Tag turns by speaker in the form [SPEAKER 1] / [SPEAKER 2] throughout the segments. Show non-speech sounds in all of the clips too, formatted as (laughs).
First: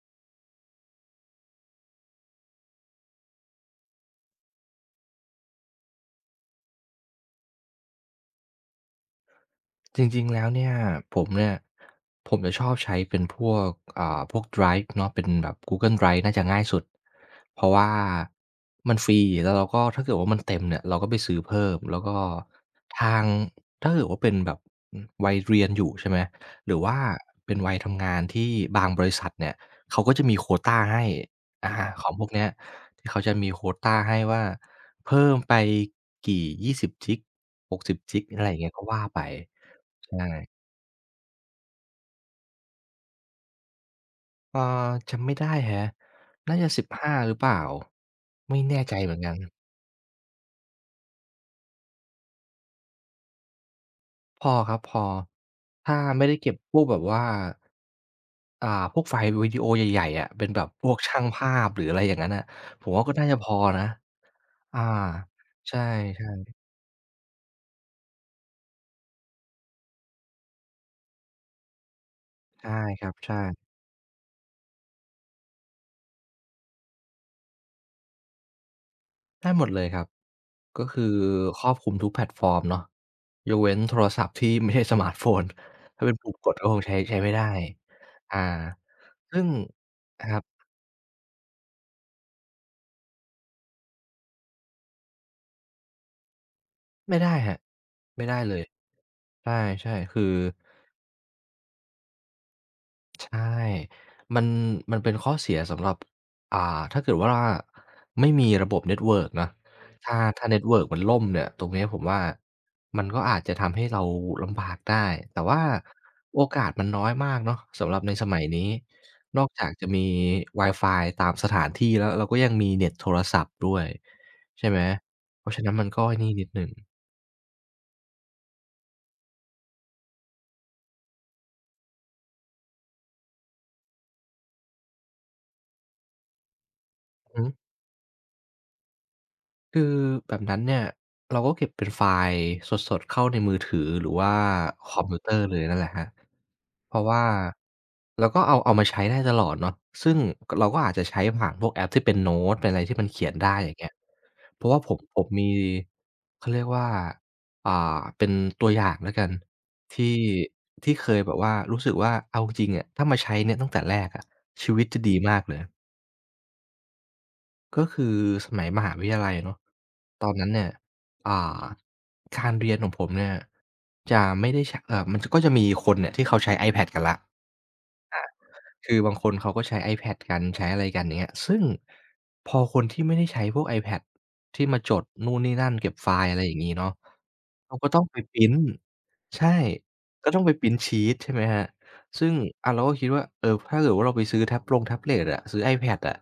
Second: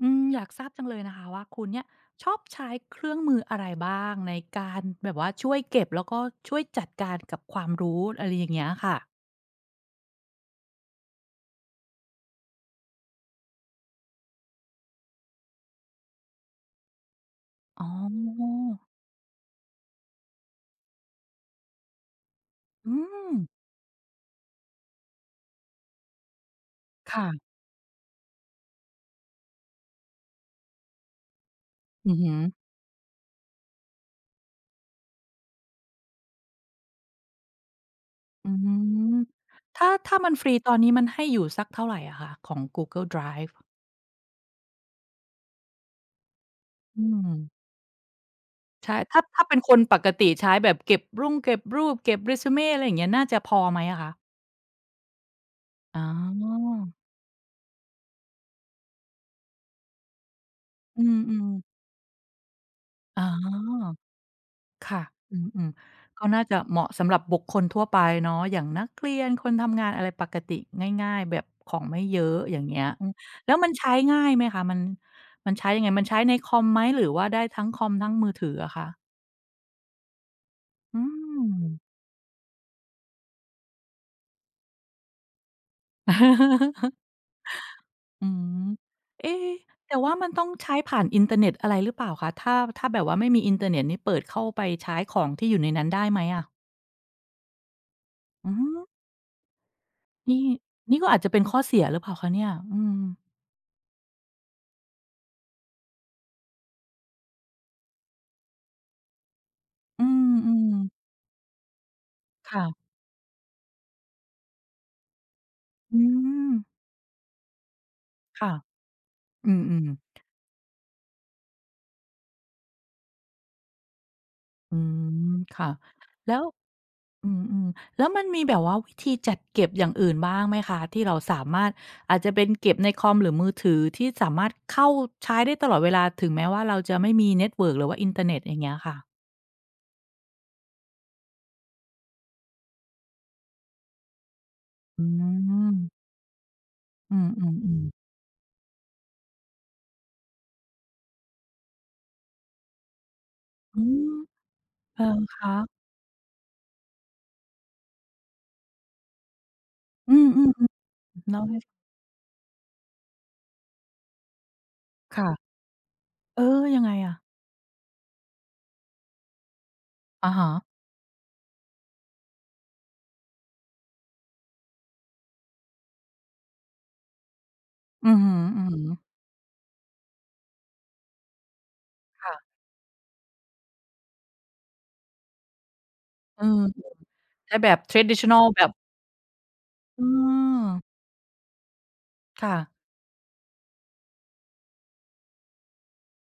[SPEAKER 1] อืมอยากทราบจังเลยนะคะว่าคุณเนี่ยชอบใช้เครื่องมืออะไรบ้างในการแบบว่าช่วยเก็บแล้วก็ช่วยจัดการกับความรู้อะไรอย่างเงี้ยค่ะ
[SPEAKER 2] จริงๆแล้วเนี่ยผมเนี่ยผมจะชอบใช้เป็นพวกพวก Drive เนาะเป็นแบบ Google Drive น่าจะง่ายสุด เพราะ
[SPEAKER 1] อ๋
[SPEAKER 2] ว่า
[SPEAKER 1] อ
[SPEAKER 2] มันฟรีแล้วเราก็ถ้าเกิดว่ามันเต็มเนี่ยเราก็ไปซื้อเพิ่ม แล้วก็
[SPEAKER 1] อื
[SPEAKER 2] ทาง
[SPEAKER 1] ม
[SPEAKER 2] ถ้าเกิดว่าเป็นแบบวัยเรียนอยู่ใช่ไหม หรือว่าเป็
[SPEAKER 1] ค่ะ
[SPEAKER 2] นวัยทำงานที่บางบริษัทเนี่ยเขาก็จะมีโควตาให้อาขอ
[SPEAKER 1] อื
[SPEAKER 2] ง
[SPEAKER 1] อ
[SPEAKER 2] พวก
[SPEAKER 1] ฮึ
[SPEAKER 2] เนี้ยที่เขาจะมีโควตาให้ว่าเพิ่มไปกี่20จิก60จิกอะไร
[SPEAKER 1] อื
[SPEAKER 2] อย่างเงี้ยก็ว่า
[SPEAKER 1] ม
[SPEAKER 2] ไป
[SPEAKER 1] ถ้า
[SPEAKER 2] ใช่
[SPEAKER 1] มันฟรีตอนนี้มันให้อยู่สักเท่าไรอะคะของ Google Drive
[SPEAKER 2] เอ่อจำไม่ได้แฮะน่าจะ
[SPEAKER 1] อื
[SPEAKER 2] 15หาหรือเปล่า
[SPEAKER 1] ม
[SPEAKER 2] ไม่แน่ใจ
[SPEAKER 1] ใช่
[SPEAKER 2] เหมือ
[SPEAKER 1] ถ้า
[SPEAKER 2] นกัน
[SPEAKER 1] เป็นคนปกติใช้แบบเก็บรุ่งเก็บรูปเก็บ resume อะไรอย่างเงี้ยน่าจะพอไหมอะคะ
[SPEAKER 2] พอครับพอถ้า
[SPEAKER 1] อ๋อ
[SPEAKER 2] ไม่ได้เก็บพวกแบบว่าพวกไฟล์วิดีโอใหญ่ๆอะเป็นแบบพวก
[SPEAKER 1] อื
[SPEAKER 2] ช่าง
[SPEAKER 1] ม
[SPEAKER 2] ภาพ
[SPEAKER 1] ๆ
[SPEAKER 2] หรืออะไรอย่างงั้นน่ะผมว่าก็
[SPEAKER 1] อ๋
[SPEAKER 2] น่าจะพอนะ
[SPEAKER 1] อ
[SPEAKER 2] อา
[SPEAKER 1] ค่ะอืม
[SPEAKER 2] ใช่
[SPEAKER 1] ๆก็น่าจะเหมาะสำหรับบุคคลทั่วไปเนาะอย่างนักเรียนคนทำงานอะไรปกติง่ายๆแบบของไม่เยอะอ
[SPEAKER 2] ๆ
[SPEAKER 1] ย่าง
[SPEAKER 2] ใช่
[SPEAKER 1] เงี้ย
[SPEAKER 2] ค
[SPEAKER 1] อื
[SPEAKER 2] รั
[SPEAKER 1] ม
[SPEAKER 2] บใช่
[SPEAKER 1] แล้วมันใช้ง่ายไหมคะมันใช้ยังไงมันใช้ในคอมไหมหรือว่าได้ทั้งคอมทั้งมือถืออะคะ
[SPEAKER 2] ได้หมดเลยครับก็
[SPEAKER 1] อื
[SPEAKER 2] คือค
[SPEAKER 1] ม
[SPEAKER 2] รอบคลุมทุกแพลตฟอร์มเนาะยกเว้นโทรศัพท์ที่ไม่ใช่สมาร์ตโฟนถ้าเป็นปุ่มกดก็คง
[SPEAKER 1] (laughs)
[SPEAKER 2] ใช้ไม่ได้
[SPEAKER 1] อื
[SPEAKER 2] อา
[SPEAKER 1] มเอ๊
[SPEAKER 2] ซึ่ง
[SPEAKER 1] แต่ว่ามัน
[SPEAKER 2] ครั
[SPEAKER 1] ต้
[SPEAKER 2] บ
[SPEAKER 1] องใช้ผ่านอินเทอร์เน็ตอะไรหรือเปล่าคะถ้าแบบว่าไม่มีอินเทอร์เน็ตนี่เปิดเข้าไปใช้ของที่อยู่ในนั้นได้ไหมอะ
[SPEAKER 2] ไม่ได้ครับไม่ได้
[SPEAKER 1] อื
[SPEAKER 2] เลย
[SPEAKER 1] ม
[SPEAKER 2] ใช่ๆคือ
[SPEAKER 1] นี่นี่ก็อาจจะเป็นข้อเสียหรือเปล่าคะเนี่ยอืม
[SPEAKER 2] ใช่มันมันเป็นข้อเสียสำหรับอ่าถ้าเกิดว่าไม่มีระบบเน็ตเวิร์กนะ
[SPEAKER 1] อื
[SPEAKER 2] ถ้าเน็
[SPEAKER 1] ม
[SPEAKER 2] ตเวิร์กมัน
[SPEAKER 1] ๆ
[SPEAKER 2] ล่มเนี่ยตรงเนี้ยผมว่า
[SPEAKER 1] ค่ะ
[SPEAKER 2] มันก็อาจจะทำให้เราลำบากได้แต่ว่า
[SPEAKER 1] อื
[SPEAKER 2] โอ
[SPEAKER 1] ม
[SPEAKER 2] กาสมันน้อยมากเนาะสำหรับในสมัย
[SPEAKER 1] ค่ะ
[SPEAKER 2] นี้นอ
[SPEAKER 1] อื
[SPEAKER 2] ก
[SPEAKER 1] ม
[SPEAKER 2] จาก
[SPEAKER 1] อืม
[SPEAKER 2] จะมีวายฟายตามสถานที่แล้วเราก็ยังมีเน็ตโทรศัพท์ด้วยใช่
[SPEAKER 1] อื
[SPEAKER 2] ไหม
[SPEAKER 1] ม
[SPEAKER 2] เพราะฉะ
[SPEAKER 1] ค่ะ
[SPEAKER 2] นั้นมันก็ไอ้นี่
[SPEAKER 1] แล้ว
[SPEAKER 2] นิดหนึ่ง
[SPEAKER 1] อืมอืม แล้วมันมีแบบว่าวิธีจัดเก็บอย่างอื่นบ้างไหมคะที่เราสามารถอาจจะเป็นเก็บในคอมหรือมือถือที่สามารถเข้าใช้ได้ตลอดเวลาถึงแม้ว่าเราจะไม่มี
[SPEAKER 2] อือฮึ
[SPEAKER 1] เน็ตเวิร์กหรือว่าอินเทอร์เน็ตอย่างเงี้ยค่ะ
[SPEAKER 2] คือแบบนั้นเนี่ยเราก็เก็บเป็นไฟล์สดๆเข้าในมือถือหรือว่าคอ
[SPEAKER 1] อื
[SPEAKER 2] มพิวเตอร์เลย
[SPEAKER 1] ม
[SPEAKER 2] นั่นแหละครับเพราะ
[SPEAKER 1] อื
[SPEAKER 2] ว่า
[SPEAKER 1] มๆๆ
[SPEAKER 2] เราก็เอามาใช้ได้ตลอดเนาะซึ่งกเราก็อาจจะใช้ผ่านพวกแอปที่เป็นโน้ตเป็นอะไรที่มันเขียนได้อย่าง
[SPEAKER 1] อื
[SPEAKER 2] เงี้ย
[SPEAKER 1] ม
[SPEAKER 2] เพราะว่าผ
[SPEAKER 1] เห
[SPEAKER 2] ม
[SPEAKER 1] รอ
[SPEAKER 2] ผม
[SPEAKER 1] ค
[SPEAKER 2] มี
[SPEAKER 1] ะ
[SPEAKER 2] เขาเรียกว่าอ่าเป็นตัวอย่างแล้วกันที่
[SPEAKER 1] อืม
[SPEAKER 2] ที่
[SPEAKER 1] ๆ
[SPEAKER 2] เคย
[SPEAKER 1] ๆ
[SPEAKER 2] แบบ
[SPEAKER 1] เล่า
[SPEAKER 2] ว่า
[SPEAKER 1] ให้
[SPEAKER 2] รู้สึกว่าเอาจริงๆอะถ้ามาใช้เนี่ยตั้งแต่แรกอะชีวิตจะดีมากเล
[SPEAKER 1] ค่ะ
[SPEAKER 2] ย
[SPEAKER 1] เออยังไงอะ
[SPEAKER 2] ก็คือสมัยมหาวิทยาลัยเนาะตอ
[SPEAKER 1] อะ
[SPEAKER 2] นนั้
[SPEAKER 1] ฮะ
[SPEAKER 2] นเนี่ยอ่าการเรียนของผมเนี่ยจะไม่ได้ใชมันก็จะมีคนเนี่ยที่เขาใช้ iPad กันแล้ว
[SPEAKER 1] อือฮึ
[SPEAKER 2] คือบา
[SPEAKER 1] ๆ
[SPEAKER 2] งคนเขาก็ใช้ iPad กันใช้อะไรกันอย่างเงี้ยซึ่งพ
[SPEAKER 1] ค่ะ
[SPEAKER 2] อคนที่ไม่ได้ใช้พวก iPad ที่มาจดนู่นนี่นั่นเก็บไฟล์อะ
[SPEAKER 1] เอ
[SPEAKER 2] ไรอย่างงี้
[SPEAKER 1] อ
[SPEAKER 2] เนาะ
[SPEAKER 1] ใช้แบ
[SPEAKER 2] เขา
[SPEAKER 1] บ
[SPEAKER 2] ก็ต้องไปพ
[SPEAKER 1] traditional
[SPEAKER 2] ริน
[SPEAKER 1] แบ
[SPEAKER 2] ต์
[SPEAKER 1] บ
[SPEAKER 2] ใช่
[SPEAKER 1] เออ
[SPEAKER 2] ก็ต้องไปพรินต์ชีตใช่ไหมครับซึ่ง
[SPEAKER 1] ค่ะ
[SPEAKER 2] เราก็คิดว่าเออถ้าเกิดว่าเราไปซื้อแท็บลงแท็บเล็ตอะซื้อ iPad อะ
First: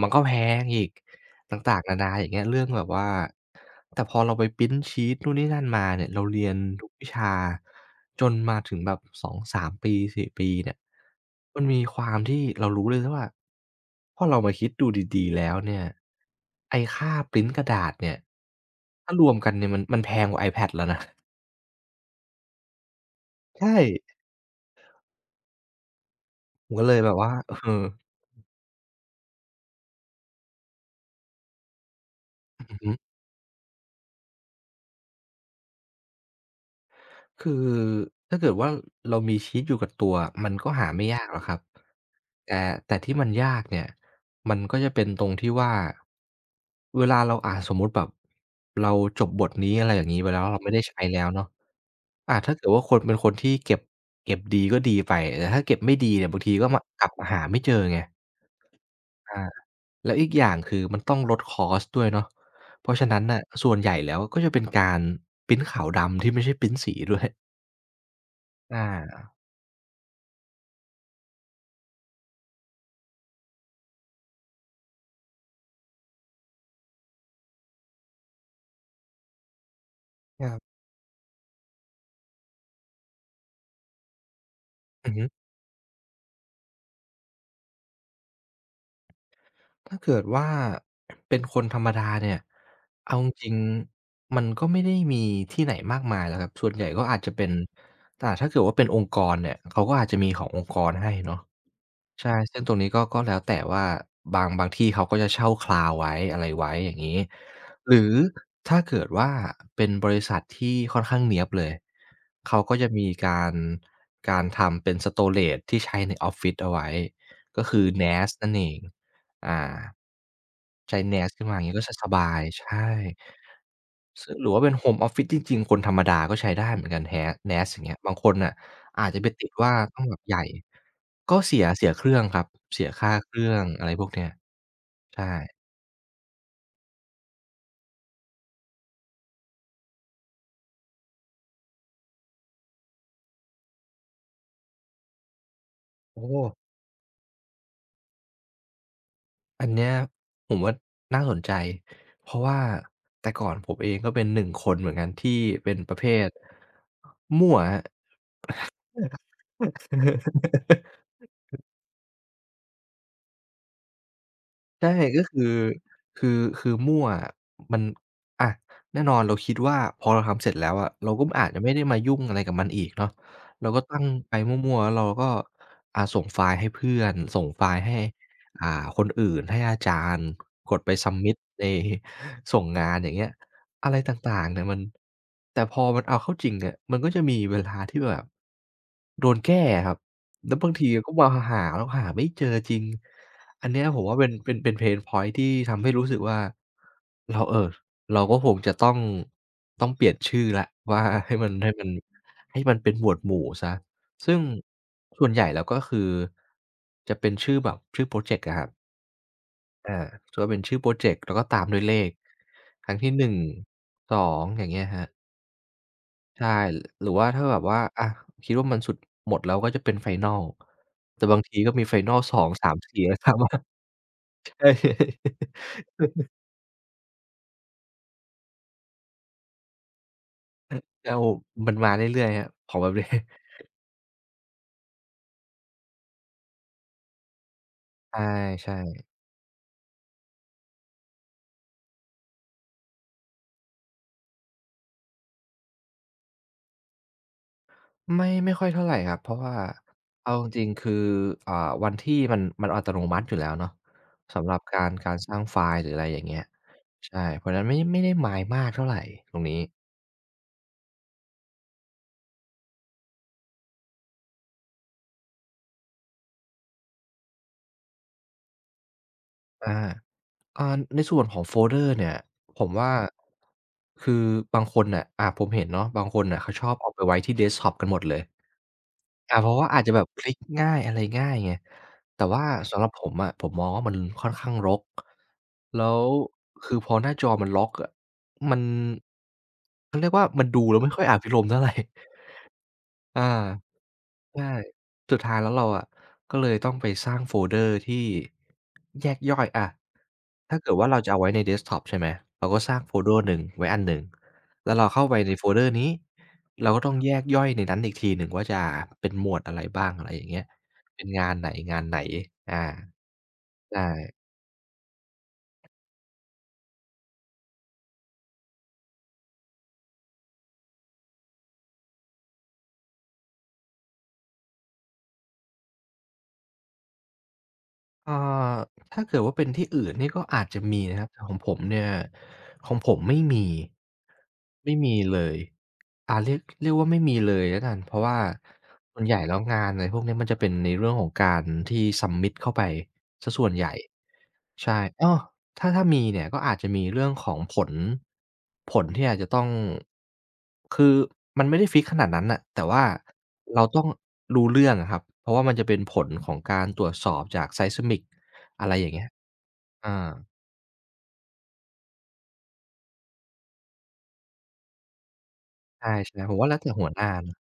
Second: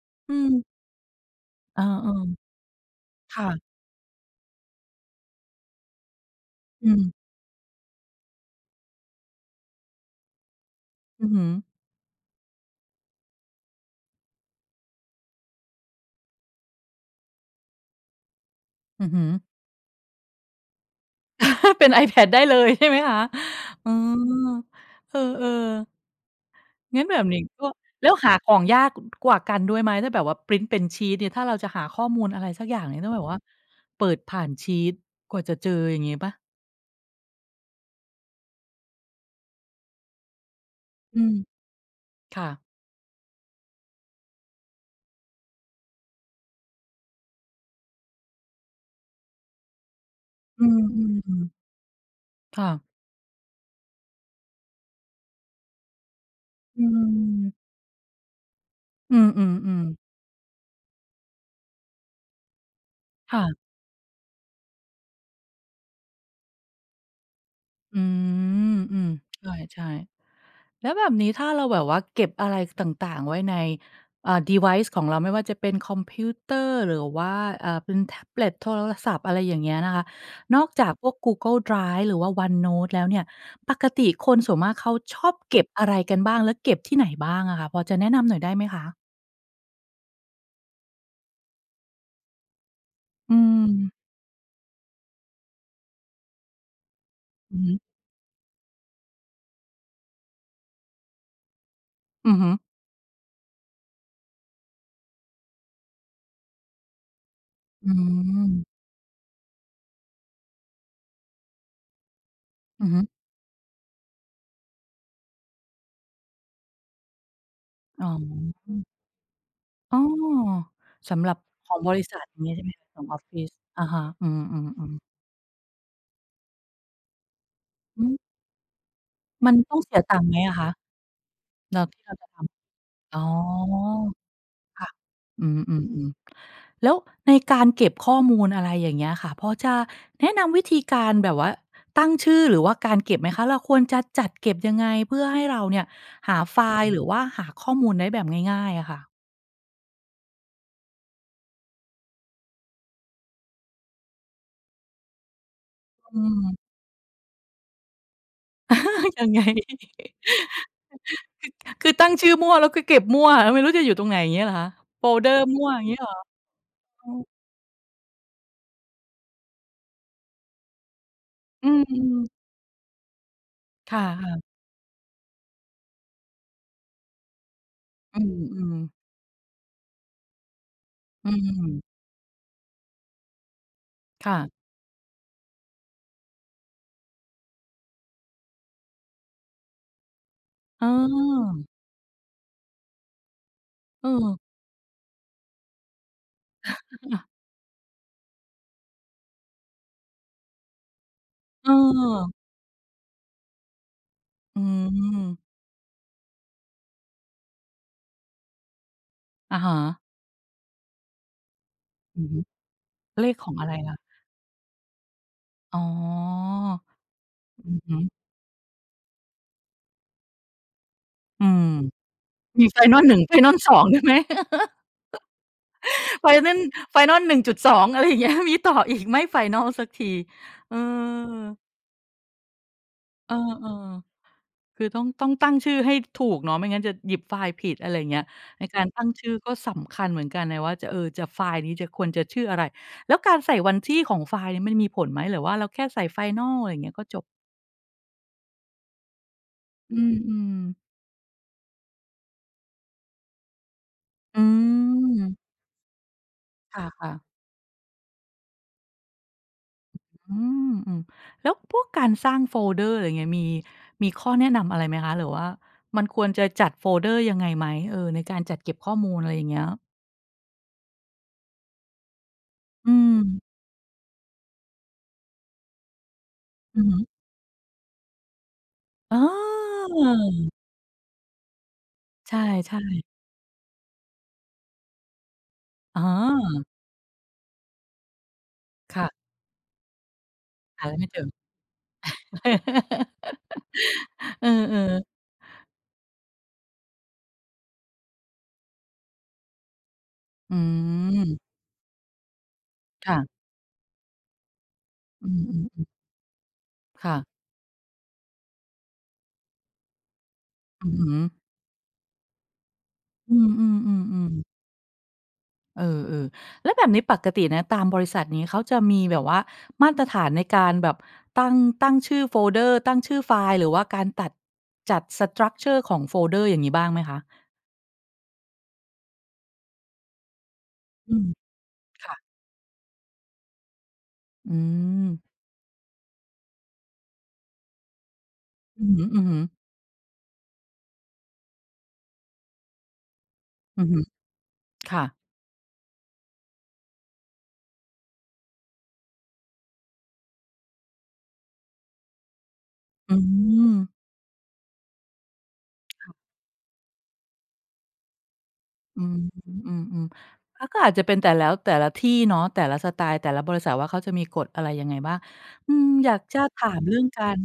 [SPEAKER 2] มันก็แพ
[SPEAKER 1] อืม
[SPEAKER 2] งอีก ต่า
[SPEAKER 1] เอ
[SPEAKER 2] ง
[SPEAKER 1] อ
[SPEAKER 2] ๆ นานาอย่างเงี้ยเรื่องแบบว่า
[SPEAKER 1] ๆค่ะ
[SPEAKER 2] แต่พอเราไปพรินต์ชีตนู่นนี่นั่นมาเนี่ย เราเรียนทุ
[SPEAKER 1] อื
[SPEAKER 2] กวิชา
[SPEAKER 1] ม
[SPEAKER 2] จนมาถึงแบบ2-3ปี4ปีเนี่ย
[SPEAKER 1] อือฮึ
[SPEAKER 2] มันมีความที่เรารู้เลยนะว่าพอเรามาคิดดูดีๆแล้วเนี่ยไอ้ค่าพรินต์กระดาษเนี่ย
[SPEAKER 1] อือ
[SPEAKER 2] ถ้า
[SPEAKER 1] ฮึ
[SPEAKER 2] รวมกันเนี่ยมันมันแพงกว่า iPad แล้วนะ
[SPEAKER 1] (laughs) เป็น iPad ได้เลยใช่ไหมคะ
[SPEAKER 2] ใช่
[SPEAKER 1] เออเออ
[SPEAKER 2] ผมก็เล
[SPEAKER 1] ๆ
[SPEAKER 2] ย
[SPEAKER 1] งั้น
[SPEAKER 2] แบ
[SPEAKER 1] แบ
[SPEAKER 2] บ
[SPEAKER 1] บ
[SPEAKER 2] ว่า
[SPEAKER 1] นี้
[SPEAKER 2] เอ
[SPEAKER 1] ก็
[SPEAKER 2] อ
[SPEAKER 1] แล้วหาของยากกว่ากันด้วยไหมถ้าแบบว่าพรินต์เป็นชีตเนี่ยถ้าเราจะหาข้อมูลอะไรสักอ
[SPEAKER 2] อือ
[SPEAKER 1] ย่าง
[SPEAKER 2] ฮึ
[SPEAKER 1] เนี่ยต้องแบบว่าเปิดผ่านชีตกว่าจะเจออย่างงี้เปล่า
[SPEAKER 2] คือถ้าเกิดว่าเรามีชีตอยู่กับตัวมันก็หาไม่
[SPEAKER 1] อื
[SPEAKER 2] ยาก
[SPEAKER 1] ม
[SPEAKER 2] หรอกครับ
[SPEAKER 1] ค่ะ
[SPEAKER 2] แต่ที่มันยากเนี่ยมันก็จะเป็นตรงที่ว่าเวลาเราอ่านสมมุติแบบเราจบบทนี้อะไรอย่างงี้ไปแล้วเรา
[SPEAKER 1] อื
[SPEAKER 2] ไม่ได้ใช้แล้ว
[SPEAKER 1] มๆ
[SPEAKER 2] เนาะ
[SPEAKER 1] ๆ
[SPEAKER 2] ถ้าเกิ
[SPEAKER 1] ค่ะ
[SPEAKER 2] ดว่าคนเป็นคนที่เก็บเก็บดีก็ดีไปแต่ถ้าเก็บไม่ดีเนี่ยบางทีก็มา
[SPEAKER 1] อื
[SPEAKER 2] กลับมาหาไม่
[SPEAKER 1] ม
[SPEAKER 2] เจอไง
[SPEAKER 1] อื
[SPEAKER 2] อา
[SPEAKER 1] มๆๆ
[SPEAKER 2] แล้วอีกอย่างคือมันต้องลดคอสต์ด้วยเนาะเพราะฉะนั้นน่ะ
[SPEAKER 1] ค่ะ
[SPEAKER 2] ส่วนใหญ่แล้วก็จะเป็นการพรินต์ขาวดำที่ไม่ใช่พรินต์สีด้วย
[SPEAKER 1] อืมอืม
[SPEAKER 2] อา
[SPEAKER 1] ใช่ๆ แล้วแบบนี้ถ้าเราแบบว่าเก็บอะไรต่างๆไว้ในdevice ของเราไม่ว่าจะเป็นคอมพิวเตอร์หรือว่าเป็นแท็บเล็ตโทรศัพท์อะไรอย่างเงี้ยนะคะ
[SPEAKER 2] ครั
[SPEAKER 1] นอก
[SPEAKER 2] บ
[SPEAKER 1] จากพวก Google Drive หรือว่า OneNote แล้วเนี่ยปกติคนส่วนมากเขา
[SPEAKER 2] อือ
[SPEAKER 1] ช
[SPEAKER 2] ฮึ
[SPEAKER 1] อบเก็บอะไรกันบ้างแล้วเก็บที่ไหนบ้างอะคะพอจะแนะนำหน่อยได้ไหมคะ
[SPEAKER 2] ถ้าเกิดว่าเป็นคนธรรมดาเนี่ย เอาจ
[SPEAKER 1] อื
[SPEAKER 2] ริง
[SPEAKER 1] ม
[SPEAKER 2] ๆมันก็ไม่ได้มีที่ไหนมากมายหรอกครับส่วนใหญ่ก็อาจจะเป็น
[SPEAKER 1] อือฮึ
[SPEAKER 2] แต่ถ้าเกิดว่าเป็นองค์กรเนี่ย เขาก็อาจจะมีขององค์กรให้เนาะ
[SPEAKER 1] อื
[SPEAKER 2] ใช่
[SPEAKER 1] อฮึ
[SPEAKER 2] ซึ่งตรงนี้ก็แล้วแต่ว่าบางที่เขาก็จะเช่า cloud ไว้อะไรไว้อย่างงี้
[SPEAKER 1] อื
[SPEAKER 2] หรือถ้า
[SPEAKER 1] ม
[SPEAKER 2] เกิดว่าเป็นบริษัทที่ค่อนข้างเนี๊ยบเลย เขาก็
[SPEAKER 1] อื
[SPEAKER 2] จะ
[SPEAKER 1] อฮึ
[SPEAKER 2] มีการทำเป็น storage ที่ใช้ในออฟฟิศเอาไว้ ก็คือ
[SPEAKER 1] อ๋อ
[SPEAKER 2] NAS นั่นเอง อ่า
[SPEAKER 1] อ๋อ
[SPEAKER 2] ใช้
[SPEAKER 1] สำห
[SPEAKER 2] NAS
[SPEAKER 1] รับ
[SPEAKER 2] ขึ้นมาอย่าง
[SPEAKER 1] ขอ
[SPEAKER 2] งี้
[SPEAKER 1] ง
[SPEAKER 2] ก็
[SPEAKER 1] บ
[SPEAKER 2] จะ
[SPEAKER 1] ริ
[SPEAKER 2] ส
[SPEAKER 1] ษัท
[SPEAKER 2] บา
[SPEAKER 1] อย่า
[SPEAKER 2] ย
[SPEAKER 1] งงี้ใช่ไหม
[SPEAKER 2] ใช่
[SPEAKER 1] คะของออฟฟิศอะฮะอื
[SPEAKER 2] ซึ่งหรือว่าเป็นโฮ
[SPEAKER 1] ม
[SPEAKER 2] ม
[SPEAKER 1] ๆ
[SPEAKER 2] ออฟ
[SPEAKER 1] ๆ
[SPEAKER 2] ฟิศจริงๆคนธรรมดาก็ใช้ได้เหมือนกัน NAS NAS อย่างเงี้ยบางคนน่ะ อาจจะไปติ
[SPEAKER 1] มั
[SPEAKER 2] ด
[SPEAKER 1] น
[SPEAKER 2] ว่า
[SPEAKER 1] ต้องเสี
[SPEAKER 2] ต้
[SPEAKER 1] ย
[SPEAKER 2] องแบ
[SPEAKER 1] ตัง
[SPEAKER 2] บ
[SPEAKER 1] ค์ไห
[SPEAKER 2] ให
[SPEAKER 1] ม
[SPEAKER 2] ญ่
[SPEAKER 1] อะคะ
[SPEAKER 2] ก็เสีย
[SPEAKER 1] เรา
[SPEAKER 2] เสีย
[SPEAKER 1] ที่
[SPEAKER 2] เค
[SPEAKER 1] เรา
[SPEAKER 2] รื่อง
[SPEAKER 1] จะ
[SPEAKER 2] ครับเสียค่า
[SPEAKER 1] อ๋อ
[SPEAKER 2] เครื่องอะไรพวกเนี้ย
[SPEAKER 1] ค่ะ
[SPEAKER 2] ใช่
[SPEAKER 1] อืมๆๆแล้วในการเก็บข้อมูลอะไรอย่างเงี้ยค่ะพอจะแนะนำวิธีการแบบว่าตั้งชื่อหรือว่าการเก็บไหมคะเราควรจะจัดเก็บยังไงเพื่อให้เราเนี่ย
[SPEAKER 2] โอ้
[SPEAKER 1] หาไฟล์หรือว่าหาข้อมูลได้แบบง่ายๆอะค่ะ
[SPEAKER 2] อันเนี้ยผมว่าน่าสนใจเพราะว่าแต่ก่อนผมเองก็เป็นหนึ่งคนเหมือนกันที่เป็นประเภ
[SPEAKER 1] อื
[SPEAKER 2] ท
[SPEAKER 1] ม
[SPEAKER 2] มั่ว
[SPEAKER 1] (laughs) ยังไง
[SPEAKER 2] ครับ
[SPEAKER 1] คือตั้งชื่อมั่วแล้วก็เก็บมั่วไม่รู้จะอยู่ตรงไหนอย่างเงี้ยเหรอคะ
[SPEAKER 2] ใช่
[SPEAKER 1] โฟล
[SPEAKER 2] ก็
[SPEAKER 1] เดอร์มั่วอย่างงี้เหรอ
[SPEAKER 2] คือคือมั่วอะมันอะแน่นอนเราคิดว่าพอเราทำเสร็จแล้วอะเราก็อาจจะ
[SPEAKER 1] อื
[SPEAKER 2] ไม่ได้มา
[SPEAKER 1] ม
[SPEAKER 2] ยุ่งอะ
[SPEAKER 1] ๆ
[SPEAKER 2] ไรกับมันอีกเนาะเราก็
[SPEAKER 1] ค่
[SPEAKER 2] ตั้งไป
[SPEAKER 1] ะ
[SPEAKER 2] มั่วๆแล้วเราก็ส่งไฟล์ให้เพื่อนส่งไฟล์ให้
[SPEAKER 1] ๆอื
[SPEAKER 2] อ่า
[SPEAKER 1] มๆ
[SPEAKER 2] คนอื่นให้อาจารย์กดไป
[SPEAKER 1] อื
[SPEAKER 2] submit ใน
[SPEAKER 1] ม
[SPEAKER 2] (laughs) ส่งงานอย่างเงี้ยอะไรต่า
[SPEAKER 1] ค่ะ
[SPEAKER 2] งๆเนี่ยมันแต่พอมันเอาเข้าจริงเนี่ยมันก็จะมีเวลาที่แบบ โดนแก้อะครับ แล้วบาง
[SPEAKER 1] เอ
[SPEAKER 2] ทีก็มาหา
[SPEAKER 1] อ
[SPEAKER 2] แล้วหาไม่เจอจริง อันเนี้ยผม
[SPEAKER 1] เอ
[SPEAKER 2] ว่าเป็น
[SPEAKER 1] อ
[SPEAKER 2] เป็นเป็นเพนพ็อยต์ที่ทำให้รู้สึกว่า
[SPEAKER 1] ค่ะ
[SPEAKER 2] เราเราก็คงจะต้องเปลี่ยนชื่อแล้วว่า (laughs) ให้มัน
[SPEAKER 1] เ
[SPEAKER 2] ให้มัน
[SPEAKER 1] ออ
[SPEAKER 2] ให้มันเป็นหมวดหมู่เสียซึ่ง
[SPEAKER 1] อื
[SPEAKER 2] ส่วนใหญ่
[SPEAKER 1] ม
[SPEAKER 2] แล้วก็คือจะเป็นชื่อแบบชื่อพรอเจกต์อะครับ
[SPEAKER 1] อะฮะ
[SPEAKER 2] อาจะเป็นชื่อพรอเจกต์แล้วก็ตามด้วยเลข
[SPEAKER 1] อือฮึ
[SPEAKER 2] ครั้งที่
[SPEAKER 1] เล
[SPEAKER 2] 1
[SPEAKER 1] ขของอะไรล่ะ
[SPEAKER 2] 2องอย่างเงี้ยครับ
[SPEAKER 1] อ๋อ
[SPEAKER 2] ใช่หรือว่าถ้าแบบ
[SPEAKER 1] อือ
[SPEAKER 2] ว่า
[SPEAKER 1] ฮึ
[SPEAKER 2] อะคิดว่ามันสุดหมดแล้วก็จะเป็น Final แต่บาง
[SPEAKER 1] อื
[SPEAKER 2] ที
[SPEAKER 1] ม
[SPEAKER 2] ก็มี Final 2
[SPEAKER 1] มี
[SPEAKER 2] 3 4
[SPEAKER 1] Final
[SPEAKER 2] ด้วย
[SPEAKER 1] 1
[SPEAKER 2] ซ้ำอะ
[SPEAKER 1] Final 2ด้วยไหม
[SPEAKER 2] ใช่ใช่ (laughs)
[SPEAKER 1] Final Final 1.2 (laughs) อะไรอย่างเงี้ย (laughs) มีต่ออีกไม่ Final สักทีเอ
[SPEAKER 2] โอ้
[SPEAKER 1] อ
[SPEAKER 2] มันมาเรื่อยๆครับของแบบนี้ (laughs)
[SPEAKER 1] เออๆคือต้องตั้งชื่อให้ถูกเนาะไม่งั้นจะหยิบไฟล์ผิดอะไรอย่างเงี้ยใน
[SPEAKER 2] ใช่
[SPEAKER 1] การตั้งชื่อก็สำคัญเหมือนกันนะว่าจะเออจะไฟล์นี้จะควรจะชื่ออะไร แล้วการใส่วันที่ของไฟล์เนี่ยมันมีผลไหมหรือว่าเราแค่ใส่ Final อะไรอย่างเงี้ยก็จบ
[SPEAKER 2] ๆไม่ค่อยเท่าไรครับเพราะว่า
[SPEAKER 1] อืมอื
[SPEAKER 2] เอาจ
[SPEAKER 1] ม
[SPEAKER 2] ริงๆคืออ่าวันที่มันอัตโนมัติอยู่แล้วเนาะ
[SPEAKER 1] อื
[SPEAKER 2] สำหรับการ
[SPEAKER 1] ม
[SPEAKER 2] สร้างไฟล์หรืออะไรอย่างเงี้ย
[SPEAKER 1] ค่ะ
[SPEAKER 2] ใช่เพราะฉะนั้นไม่ได้ mind มากเท่าไรตรงนี้
[SPEAKER 1] ๆอืมอืมแล้วพวกการสร้างโฟลเดอร์อะไรเงี้ยมีข้อแนะนำอะไรไหมคะหรือว่ามันควรจะจัดโฟลเดอร์ยังไงไหมเออในการจัดเก็บข้อมูลอะไรอย่างเงี้ย
[SPEAKER 2] อา อ่าในส่วนของโฟลเดอร์เนี่ยผมว่า
[SPEAKER 1] อืม
[SPEAKER 2] คือบางคนน่ะผมเห็นเนาะบางคนน่ะเขาชอบ
[SPEAKER 1] อือ
[SPEAKER 2] เอา
[SPEAKER 1] ฮึ
[SPEAKER 2] ไปไว้ที่เดสก์ท็อปกันหมดเลย
[SPEAKER 1] เอ
[SPEAKER 2] เพราะว่าอาจ
[SPEAKER 1] อ
[SPEAKER 2] จะแบบคลิกง่ายอะไรง่ายไงแต่
[SPEAKER 1] ใช
[SPEAKER 2] ว่าสำหรับ
[SPEAKER 1] ่
[SPEAKER 2] ผมอะผมมองว่ามันค่อนข้างรกแล้
[SPEAKER 1] ๆอ๋
[SPEAKER 2] ว
[SPEAKER 1] อ
[SPEAKER 2] คือพอหน้าจอมันร็อกอะมัน
[SPEAKER 1] ค่ะ
[SPEAKER 2] เขาเรียกว่ามันดูแล้ว
[SPEAKER 1] หาอะไร
[SPEAKER 2] ไม่ค่อย
[SPEAKER 1] ไม่
[SPEAKER 2] อา
[SPEAKER 1] เจอ
[SPEAKER 2] ภิรมย์เท่าไร (laughs) อา
[SPEAKER 1] (laughs) เอ
[SPEAKER 2] ใช่
[SPEAKER 1] อ
[SPEAKER 2] สุด
[SPEAKER 1] ๆ
[SPEAKER 2] ท้ายแล้วเราอะก็เลยต้องไปสร้างโฟลเดอร์ที่แยกย่อยอะ
[SPEAKER 1] อื
[SPEAKER 2] ถ้าเกิดว่าเราจะเอาไว้ใน
[SPEAKER 1] ม
[SPEAKER 2] เดสก์ท็อปใช่ไหม เราก็สร้างโฟลเดอร์หนึ่
[SPEAKER 1] ค่ะ
[SPEAKER 2] งไว้อันหนึ่ง แล้วเราเข้าไป
[SPEAKER 1] อื
[SPEAKER 2] ในโฟลเดอ
[SPEAKER 1] ม
[SPEAKER 2] ร์นี้
[SPEAKER 1] ๆ
[SPEAKER 2] เราก็ต้อง
[SPEAKER 1] ๆ
[SPEAKER 2] แย
[SPEAKER 1] ค่ะ
[SPEAKER 2] กย่อยในนั้นอีกทีหนึ่งว่าจะเป็นหมวดอะไรบ้างอะไรอย่างเงี้ย
[SPEAKER 1] อือ
[SPEAKER 2] เป็น
[SPEAKER 1] ฮึ
[SPEAKER 2] งานไหนงานไหนอา
[SPEAKER 1] อืม
[SPEAKER 2] ใช่
[SPEAKER 1] ๆๆๆ เออๆแล้วแบบนี้ปกตินะตามบริษัทนี้เขาจะมีแบบว่ามาตรฐานในการแบบตั้งตั้งชื่อโฟลเดอร์ตั้งชื่อไฟล์หรือว่าการตัดจัดสตรักเชอร์ของโฟลเดอร์อย่างงี้บ้างไหมคะ
[SPEAKER 2] อ่าถ้าเกิดว่าเป็นที่อื่นนี่ก็อาจจะมีนะครับ
[SPEAKER 1] อื
[SPEAKER 2] แต่
[SPEAKER 1] ม
[SPEAKER 2] ของผมเนี่ย
[SPEAKER 1] ค่ะ
[SPEAKER 2] ของผม
[SPEAKER 1] อื
[SPEAKER 2] ไม่มี
[SPEAKER 1] ม
[SPEAKER 2] เลยเรียกว่าไม่มีเลยแล้วกันเพราะว่า
[SPEAKER 1] อื
[SPEAKER 2] ส่วนใหญ่
[SPEAKER 1] อ
[SPEAKER 2] แล้
[SPEAKER 1] ฮึ
[SPEAKER 2] ว
[SPEAKER 1] ๆ
[SPEAKER 2] งานอะไรพวกเนี้ยมันจะเป็นในเรื่องของการที่ submit เข้าไปเสียส่วนใหญ่
[SPEAKER 1] อือฮึ
[SPEAKER 2] ใช่
[SPEAKER 1] ค่ะ
[SPEAKER 2] อ้อ ถ้าถ้ามีเนี่ยก็อาจจะมีเรื่องของผลที่อาจจะต้องคือมันไม่ได้ฟิกซ์ขนาดนั้นน่ะแต่ว่า
[SPEAKER 1] อื
[SPEAKER 2] เรา
[SPEAKER 1] ม
[SPEAKER 2] ต้องรู้เรื่องอะครับเพราะว่ามันจะเป็นผลของการตรวจสอบจาก Seismic อะไรอย่าง
[SPEAKER 1] อื
[SPEAKER 2] เงี้ย
[SPEAKER 1] มอืม
[SPEAKER 2] อา
[SPEAKER 1] ๆอาก็อาจจะเป็นแต่แล้วแต่ละที่เนาะแต่ละสไตล์แต่ละบริษัทว่าเขาจะมีกฎอะไรยังไงบ้างอืม
[SPEAKER 2] ใช่
[SPEAKER 1] อยาก
[SPEAKER 2] ๆผม
[SPEAKER 1] จะ
[SPEAKER 2] ว่าแล้วแต่
[SPEAKER 1] ถาม
[SPEAKER 2] หัวห
[SPEAKER 1] เรื่อง
[SPEAKER 2] น้า
[SPEAKER 1] กา
[SPEAKER 2] นะ
[SPEAKER 1] ร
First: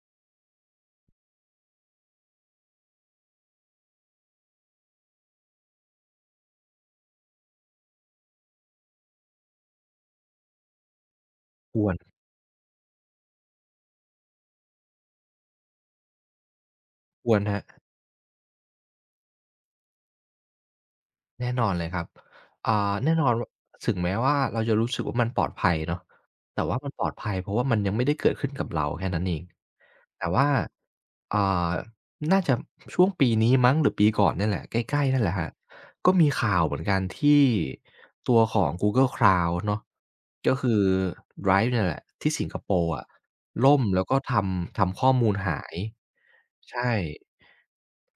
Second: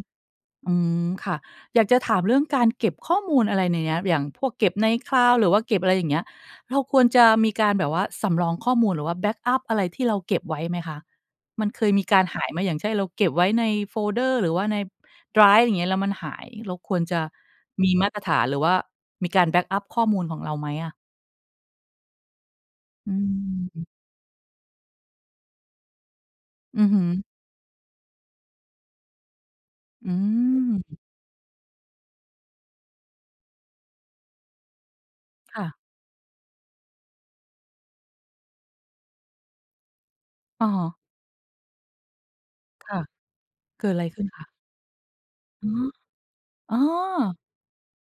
[SPEAKER 1] อืมค่ะอยากจะถามเรื่องการเก็บข้อมูลอะไรในเนี้ยอย่างพวกเก็บใน Cloud หรือว่าเก็บอะไรอย่างเงี้ยเราควรจะมีการแบบว่าสำรองข้อมูลหรือว่าแบ็กอัปอะไรที่เราเก็บไว้ไหมคะมัน
[SPEAKER 2] ค
[SPEAKER 1] เค
[SPEAKER 2] ว
[SPEAKER 1] ย
[SPEAKER 2] ร
[SPEAKER 1] มีการหายไหมอย่างเช่นเราเก็บไว้ในโฟลเดอร์หรือว่าในไดรฟ์อย่างเงี้ยแล้วมันหายเราควรจะ
[SPEAKER 2] ควรครับ
[SPEAKER 1] มีมาตรฐานหรือว่ามีการแบ็กอัปข้อมูลของเราไหมอะ
[SPEAKER 2] แน่นอนเลยครับอ่า
[SPEAKER 1] อื
[SPEAKER 2] แน่นอนว
[SPEAKER 1] ม
[SPEAKER 2] ถึงแม้ว่าเราจะรู้สึกว่ามันปลอดภัยเนาะแต่ว่า
[SPEAKER 1] อือ
[SPEAKER 2] มันป
[SPEAKER 1] ฮึ
[SPEAKER 2] ลอดภัยเพราะว่ามันยังไม่ได้เกิดขึ้นกับเราแค่นั้นเอง
[SPEAKER 1] อื
[SPEAKER 2] แต่ว่า
[SPEAKER 1] ม
[SPEAKER 2] อ่าน่าจะช่วงปีนี้มั้งหรือปีก่อนเนี่ยแหละใกล้ๆนั่นแหละครับ
[SPEAKER 1] ค่ะ
[SPEAKER 2] ก็มีข่าวเหมือนกันที่ตัวของ Google Cloud เนาะก็
[SPEAKER 1] อะ
[SPEAKER 2] คือ
[SPEAKER 1] ฮะ
[SPEAKER 2] Drive เนี่ยแหละที่สิงคโปร์
[SPEAKER 1] ค่ะ
[SPEAKER 2] อะล่ม
[SPEAKER 1] เกิดอะ
[SPEAKER 2] แล้
[SPEAKER 1] ไร
[SPEAKER 2] วก็
[SPEAKER 1] ขึ้น
[SPEAKER 2] ท
[SPEAKER 1] คะ
[SPEAKER 2] ำทำข้อมูลหา
[SPEAKER 1] อ๋อ
[SPEAKER 2] ย
[SPEAKER 1] อ๋อ
[SPEAKER 2] ใช่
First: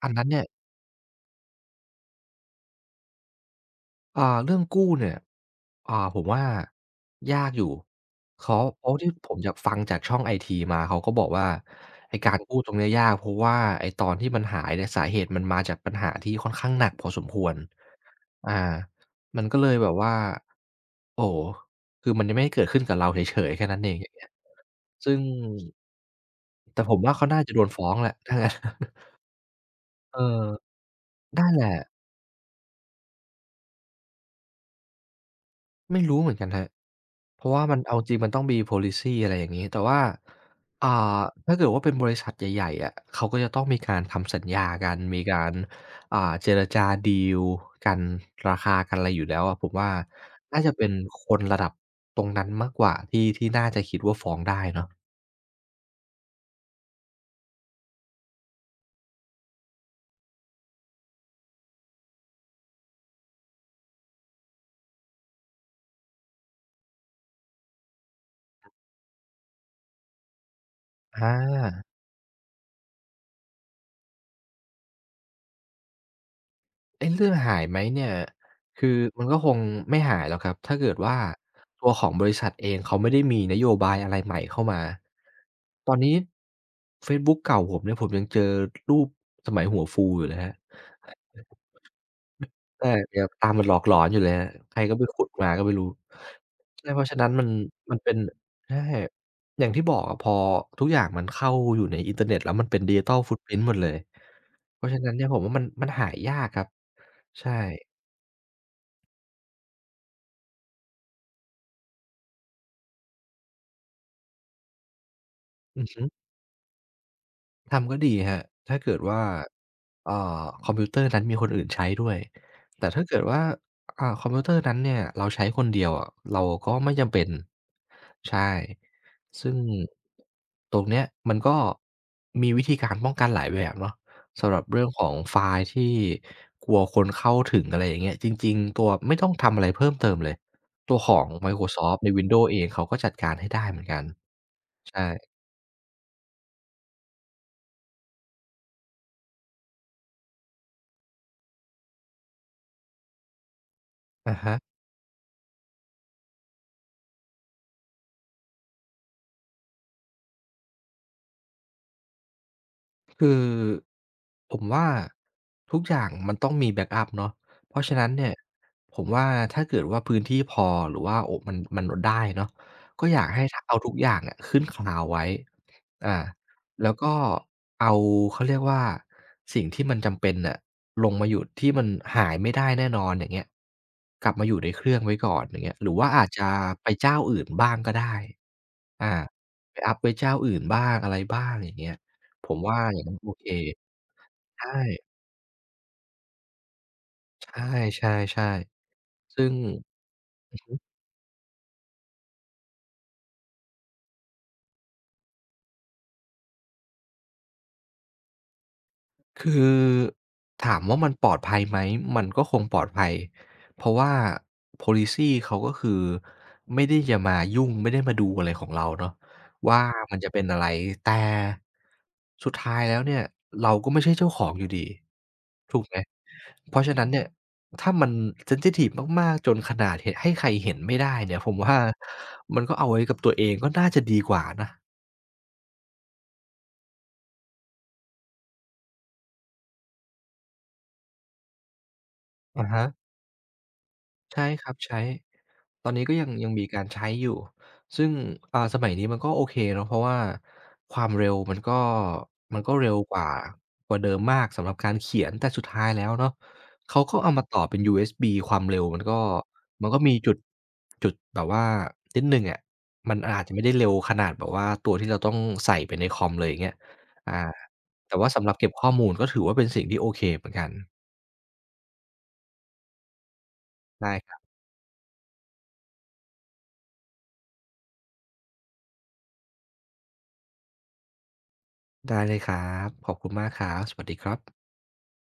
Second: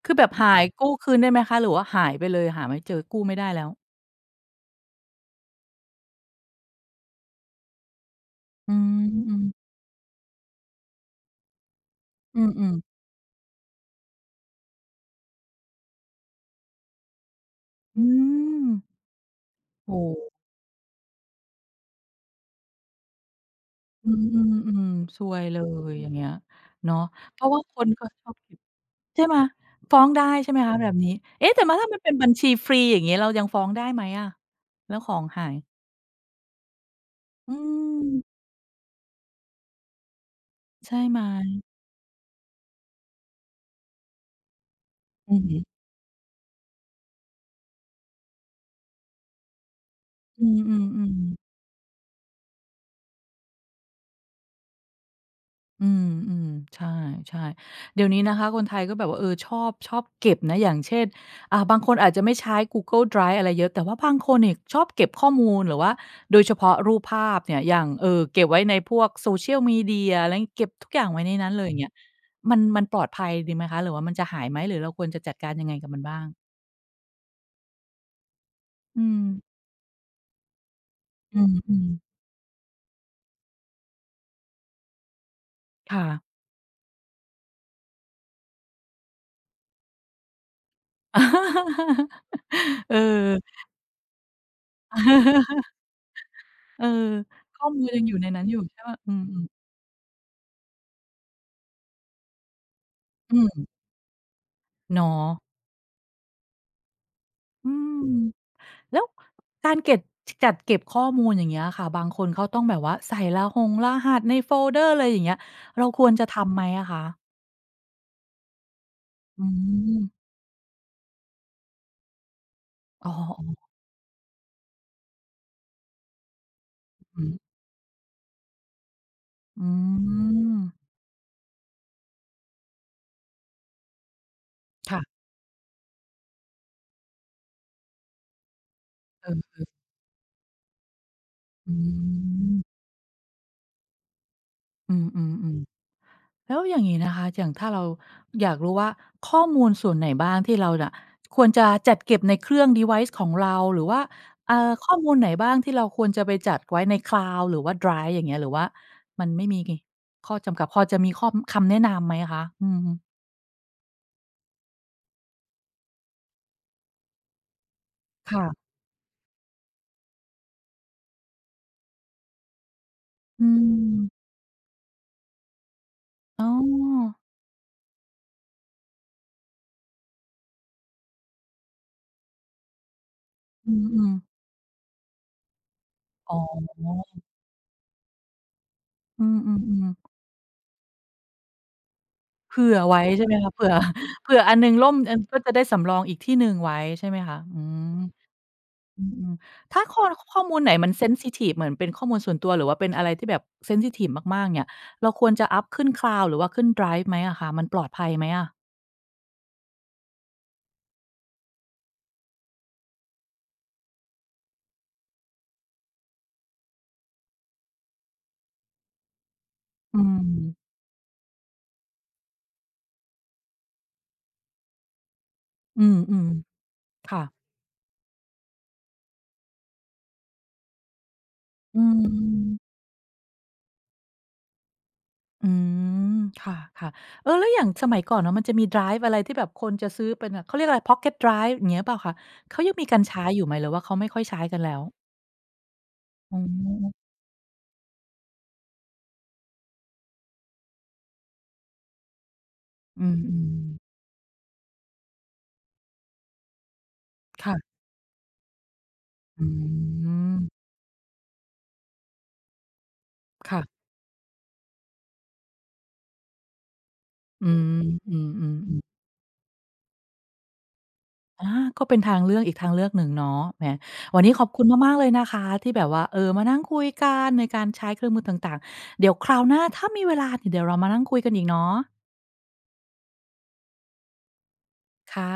[SPEAKER 2] อั
[SPEAKER 1] คื
[SPEAKER 2] น
[SPEAKER 1] อแบ
[SPEAKER 2] นั้น
[SPEAKER 1] บ
[SPEAKER 2] เนี่ย
[SPEAKER 1] หายกู้คืนได้ไหมคะหรือว่าหายไปเลยหาไม่เจอกู้ไม่ได้แล้ว
[SPEAKER 2] เรื่องกู้เนี่ยผมว่ายากอยู่เขา
[SPEAKER 1] อื
[SPEAKER 2] เพราะที่ผมอยาก
[SPEAKER 1] ม
[SPEAKER 2] ฟังจากช่องไอทีมาเขาก็บอกว่าไอ้กา
[SPEAKER 1] อื
[SPEAKER 2] ร
[SPEAKER 1] ม
[SPEAKER 2] กู้
[SPEAKER 1] อื
[SPEAKER 2] ต
[SPEAKER 1] ม
[SPEAKER 2] รง
[SPEAKER 1] ๆ
[SPEAKER 2] เนี้ยยากเพราะว่าไอ้ตอนที่มันหายเนี่ยสาเหตุมันมาจากปัญหาที่ค่อนข้างหนักพอสมควร
[SPEAKER 1] อื
[SPEAKER 2] อา
[SPEAKER 1] ม
[SPEAKER 2] มันก็เลยแบบ
[SPEAKER 1] โอ้
[SPEAKER 2] ว่า
[SPEAKER 1] โฮ
[SPEAKER 2] โอ้โฮคือมันยังไม่ได้เกิดขึ้นกับเราเฉยๆแค่นั้นเองอ
[SPEAKER 1] อื
[SPEAKER 2] ย่างเงี้ย
[SPEAKER 1] มๆ
[SPEAKER 2] ซึ่
[SPEAKER 1] ๆซ
[SPEAKER 2] ง
[SPEAKER 1] วยเลยอย่างเงี้ย
[SPEAKER 2] แต่ผ
[SPEAKER 1] เนาะ
[SPEAKER 2] มว่าเขา
[SPEAKER 1] เพ
[SPEAKER 2] น่า
[SPEAKER 1] ราะ
[SPEAKER 2] จะ
[SPEAKER 1] ว่า
[SPEAKER 2] โดน
[SPEAKER 1] ค
[SPEAKER 2] ฟ้
[SPEAKER 1] น
[SPEAKER 2] อง
[SPEAKER 1] ก็
[SPEAKER 2] แหละ
[SPEAKER 1] ช
[SPEAKER 2] (laughs)
[SPEAKER 1] อบ
[SPEAKER 2] ถ้างั้น
[SPEAKER 1] คิดใช่ไหมฟ้อง
[SPEAKER 2] เอ
[SPEAKER 1] ได้
[SPEAKER 2] อ
[SPEAKER 1] ใช่ไหมคะแบบนี้
[SPEAKER 2] นั่
[SPEAKER 1] เอ๊ะ
[SPEAKER 2] นแห
[SPEAKER 1] แต่
[SPEAKER 2] ละ
[SPEAKER 1] ว่าถ้ามันเป็นบัญชีฟรีอย่างงี้เรายังฟ้องได้ไหมอะแล้วของหาย
[SPEAKER 2] ไม่รู้เหมือนกันครับเพ
[SPEAKER 1] อื
[SPEAKER 2] ราะว่ามันเอาจริงมัน
[SPEAKER 1] ม
[SPEAKER 2] ต้องมี policy อะไรอย่างงี้แต่ว่าอ่
[SPEAKER 1] ใช่ไหม
[SPEAKER 2] าถ้าเกิดว่าเป็นบริษัทใหญ่ๆอะเขาก็จะต้องมีการทำสัญญากัน มี
[SPEAKER 1] อือ
[SPEAKER 2] การ
[SPEAKER 1] ฮึ
[SPEAKER 2] เจรจาดีลกันราคากันอะไรอยู่แล้วอะผมว่า
[SPEAKER 1] อื
[SPEAKER 2] น่าจะเป็น
[SPEAKER 1] ม
[SPEAKER 2] ค
[SPEAKER 1] ๆ
[SPEAKER 2] น
[SPEAKER 1] ๆ
[SPEAKER 2] ระดับตรงนั้นมากกว่าที่น่าจะคิดว่าฟ้องได้เนาะ
[SPEAKER 1] อืมอืมใช่ๆเดี๋ยวนี้นะคะคนไทยก็แบบว่าเออชอบชอบเก็บนะอย่างเช่นบางคนอาจจะไม่ใช้ Google Drive อะไรเยอะแต่ว่าบางคนเนี่ยชอบเก็บข้อมูลหรือว่าโดยเฉพาะรูปภาพเนี่ยอย่างเก็บไว้ในพวก Social Media อะไรงี้เก็บทุกอย่างไว้
[SPEAKER 2] อา
[SPEAKER 1] ในนั้นเลยอย่างเงี้ยมันมันปลอดภัยดีไหมคะหรือว่ามันจะหายไหมหรือเราควรจะจัดการยังไงกับมันบ้าง
[SPEAKER 2] ไอ้เรื่องหายไหมเนี่ย คือ
[SPEAKER 1] อืม
[SPEAKER 2] มันก็คงไม่หายหรอกครับ ถ้าเกิดว่า
[SPEAKER 1] อืม
[SPEAKER 2] ตัวของ
[SPEAKER 1] ๆ
[SPEAKER 2] บริษัทเองเขาไม่ได้มีนโยบายอะไรใหม่เข้ามา ตอน
[SPEAKER 1] ค่ะ
[SPEAKER 2] นี้เฟซบุ๊กเก่าผมเนี่ยผมยังเจอรูปสมัยหัวฟูอยู่เลยครับ
[SPEAKER 1] (laughs)
[SPEAKER 2] แต่
[SPEAKER 1] เออ
[SPEAKER 2] ครับตามมันหลอกหลอนอยู่เลยครับใครก็ไปขุดมาก็
[SPEAKER 1] (laughs)
[SPEAKER 2] ไม่รู้
[SPEAKER 1] เออ
[SPEAKER 2] ใช่เพราะฉะนั้นมัน
[SPEAKER 1] ข้อมูล
[SPEAKER 2] มัน
[SPEAKER 1] ยังอ
[SPEAKER 2] เป็
[SPEAKER 1] ยู่
[SPEAKER 2] น
[SPEAKER 1] ในนั้นอยู่
[SPEAKER 2] ใช่
[SPEAKER 1] ใช่เปล่าอืม
[SPEAKER 2] อย่างที่บอกอะพอทุกอย่างมันเข้าอยู่ในอินเทอร์เน็ตแล้วมันเป็น Digital
[SPEAKER 1] ๆอื
[SPEAKER 2] Footprint
[SPEAKER 1] ม
[SPEAKER 2] หมดเลยเพราะฉะนั้น
[SPEAKER 1] เนาะ
[SPEAKER 2] เนี่ยผมว่ามันหายยากครับใช่
[SPEAKER 1] อืม แล้วการเก็บจัดเก็บข้อมูลอย่างเงี้ยค่ะ บางคนเขาต้องแบบว่าใส่รหงรหัสในโฟลเดอร์อะไรอย่างเงี้ย
[SPEAKER 2] อื
[SPEAKER 1] เรา
[SPEAKER 2] อ
[SPEAKER 1] ค
[SPEAKER 2] ฮึ
[SPEAKER 1] วรจะทำไหมอะคะ
[SPEAKER 2] ทำก็ดีครับถ้าเกิดว่า
[SPEAKER 1] อืม
[SPEAKER 2] อ่คอมพิวเตอร์นั้นมีคนอื่นใช้ด้วย แต่ถ้า
[SPEAKER 1] อ๋
[SPEAKER 2] เกิดว่า
[SPEAKER 1] อ
[SPEAKER 2] คอมพิวเตอร์นั้นเนี่ยเราใช้คนเดียวอะเราก็ไม่จำ
[SPEAKER 1] อือฮึ
[SPEAKER 2] เป็นใช่ซึ่ง
[SPEAKER 1] อืม
[SPEAKER 2] ตรงเนี้ยมันก็มีวิธีการป้องกันหลายแบบเนาะสำหรับเรื่องของ
[SPEAKER 1] ค่ะ
[SPEAKER 2] ไฟล์ที่กลัวคนเข้าถึงอะไรอย่างเงี้ยจริงๆตัวไม่ต้องทำ
[SPEAKER 1] เออ
[SPEAKER 2] อะไรเพิ่มเติมเลย ตัวของ
[SPEAKER 1] อื
[SPEAKER 2] Microsoft ใน Windows เอง
[SPEAKER 1] ม
[SPEAKER 2] เขาก็จัดการให้ได้เหมือนกัน
[SPEAKER 1] อื
[SPEAKER 2] ใช่
[SPEAKER 1] มๆๆ แล้วอย่างนี้นะคะอย่างถ้าเราอยากรู้ว่าข้อมูลส่วนไหนบ้างที่เราน่ะควรจะจัดเก็บในเครื่อง device ของเราหรือว่า
[SPEAKER 2] อะ
[SPEAKER 1] เอ่
[SPEAKER 2] ฮะ
[SPEAKER 1] อข้อมูลไหนบ้างที่เราควรจะไปจัดไว้ในคลาวด์หรือว่าไดรฟ์อย่างเงี้ยหรือว่ามันไม่มีข้อจำกัดพอจะมีข้อคำแนะนำไหมคะอืม
[SPEAKER 2] คือผมว่าทุกอย่างมันต้องมีแบ็กอัปเนาะเพราะฉะนั้นเนี่ย
[SPEAKER 1] ค่ะ
[SPEAKER 2] ผมว่าถ้าเกิดว่าพื้นที่พอหรือว่าโอ้มันลดได้เนาะก็อยากให้
[SPEAKER 1] อื
[SPEAKER 2] ทเอาทุกอย่าง
[SPEAKER 1] ม
[SPEAKER 2] อะขึ้น Cloud ไว้อ่า
[SPEAKER 1] อ๋อ
[SPEAKER 2] แล้วก็เอาเขาเรียกว่าสิ่งที่มันจำเป็นน่ะลงมาอยู่ที่มันหายไม่ได้แน่นอนอย่างเงี้ย
[SPEAKER 1] อืม
[SPEAKER 2] กลับ
[SPEAKER 1] ๆ
[SPEAKER 2] มาอยู่ในเครื่องไว้ก่อนอย่างเงี้ยหรือว่าอาจ
[SPEAKER 1] อ๋
[SPEAKER 2] จะ
[SPEAKER 1] อ
[SPEAKER 2] ไปเจ้าอื่นบ้างก็ได้อา
[SPEAKER 1] อื
[SPEAKER 2] ไป
[SPEAKER 1] ม
[SPEAKER 2] อัป
[SPEAKER 1] ๆๆ
[SPEAKER 2] ไว้เจ้าอื่นบ้างอะไรบ้างอย่างเงี้ย ผม
[SPEAKER 1] เผื่อ
[SPEAKER 2] ว่าอ
[SPEAKER 1] ไว้
[SPEAKER 2] ย่างนั้น
[SPEAKER 1] ใช่
[SPEAKER 2] โอ
[SPEAKER 1] ไหม
[SPEAKER 2] เค
[SPEAKER 1] คะเผื่อเผื่ออันห
[SPEAKER 2] ใช่
[SPEAKER 1] นึ่งล่มอันก็จะได้สำรองอีกที่หนึ่งไว้ใช่ไหมคะอืม
[SPEAKER 2] ใช่ๆ
[SPEAKER 1] อืม
[SPEAKER 2] ๆซึ่ง
[SPEAKER 1] ถ้าข้อมูลไหนมันเซนซิทิฟเหมือนเป็นข้อมูลส่วนตัวหรือว่าเป็นอะไรที่แบบเซนซิทิฟมากๆเนี่ยเราควรจะอัปขึ้น Cloud หรือว่าขึ้นไดรฟ์ไหมอะคะมันปลอดภัยไหมอะ
[SPEAKER 2] คือถามว่ามันปลอดภัยไหมมันก็คงปลอดภัยเพราะว่า Policy เขาก็คือไม่ได้จะมายุ่งไม่ได้มาดูอะไรของเราเนาะว่า
[SPEAKER 1] อื
[SPEAKER 2] มันจะเป็นอะไร
[SPEAKER 1] ม
[SPEAKER 2] แต่สุดท้ายแล้วเนี่ยเราก็ไม่ใช่เจ้าของอยู่ดีถู
[SPEAKER 1] อื
[SPEAKER 2] กไหม
[SPEAKER 1] ม
[SPEAKER 2] เพราะฉะนั้
[SPEAKER 1] ๆ
[SPEAKER 2] น
[SPEAKER 1] ค่ะ
[SPEAKER 2] เนี่ยถ้ามันเซนซิทิฟมากๆจนขนาดหให้ใครเห็นไม่ได้เนี่ยผมว่า
[SPEAKER 1] อื
[SPEAKER 2] มันก็
[SPEAKER 1] ม
[SPEAKER 2] เอาไว้กับตัวเองก็น่าจะดีกว่านะ
[SPEAKER 1] อืมค่ะๆเออแล้วอย่างสมัยก่อนเนาะมันจะมีไดรฟ์อะไรที่แบบคนจะซื้อเป็นแบบเขาเรียกอะไรพ็อกเก็ตไดรฟ์อย่างเงี้ยเปล่าคะเขา
[SPEAKER 2] อะ
[SPEAKER 1] ยังมี
[SPEAKER 2] ฮะ
[SPEAKER 1] กันใช้อยู่ไหมหรือว่าเขาไม่ค่อยใช้
[SPEAKER 2] ใช่
[SPEAKER 1] กัน
[SPEAKER 2] ครั
[SPEAKER 1] แล้
[SPEAKER 2] บ
[SPEAKER 1] ว
[SPEAKER 2] ใช้ ตอนนี้ก็ยัง
[SPEAKER 1] อ๋
[SPEAKER 2] ยังมีการใช้
[SPEAKER 1] อ
[SPEAKER 2] อยู่ซึ่งสมัยนี้มันก็โอเคเนาะเพราะว่าความเร็วมันก็เร็ว
[SPEAKER 1] อื
[SPEAKER 2] กว่า
[SPEAKER 1] ม
[SPEAKER 2] ก
[SPEAKER 1] ๆ
[SPEAKER 2] ว่าเดิมมากสำหรับการเขียนแต่สุดท้ายแล้วเนาะเขาก็เอามาต่อเป็
[SPEAKER 1] ค่ะ
[SPEAKER 2] น USB ความเร็วมันก็
[SPEAKER 1] อื
[SPEAKER 2] มันก็มีจุ
[SPEAKER 1] ม
[SPEAKER 2] ดจุดแบบว่านิดหนึ่งอะมันอาจจะไม่ได้
[SPEAKER 1] ค่ะ
[SPEAKER 2] เร็วขนาดแบบว่าตัวที่เราต้องใส่ไปในคอมเลยอย่างเงี้ยอา
[SPEAKER 1] อืมอื
[SPEAKER 2] แต่ว่าสำหรับเก็บ
[SPEAKER 1] อๆ
[SPEAKER 2] ข้อ
[SPEAKER 1] ๆ
[SPEAKER 2] มูลก็ถือว่าเป็นสิ่งที่โอเคเหมือนกัน
[SPEAKER 1] อาก็เป็นทางเลือกอีกทางเลือกหนึ่งเนาะแหม
[SPEAKER 2] ได้
[SPEAKER 1] วัน
[SPEAKER 2] ค
[SPEAKER 1] นี้
[SPEAKER 2] รั
[SPEAKER 1] ข
[SPEAKER 2] บ
[SPEAKER 1] อบคุณมากๆเลยนะคะที่แบบว่าเออมานั่งคุยกันในการใช้เครื่องมือต่างๆ เดี๋ยวคราวหน้าถ้ามีเวลาเนี่ยเดี๋ยวเรามานั่งคุยกันอีกเนาะ
[SPEAKER 2] ได้เลยครับขอบคุณมากครับสวัสดีครับ
[SPEAKER 1] ค่ะ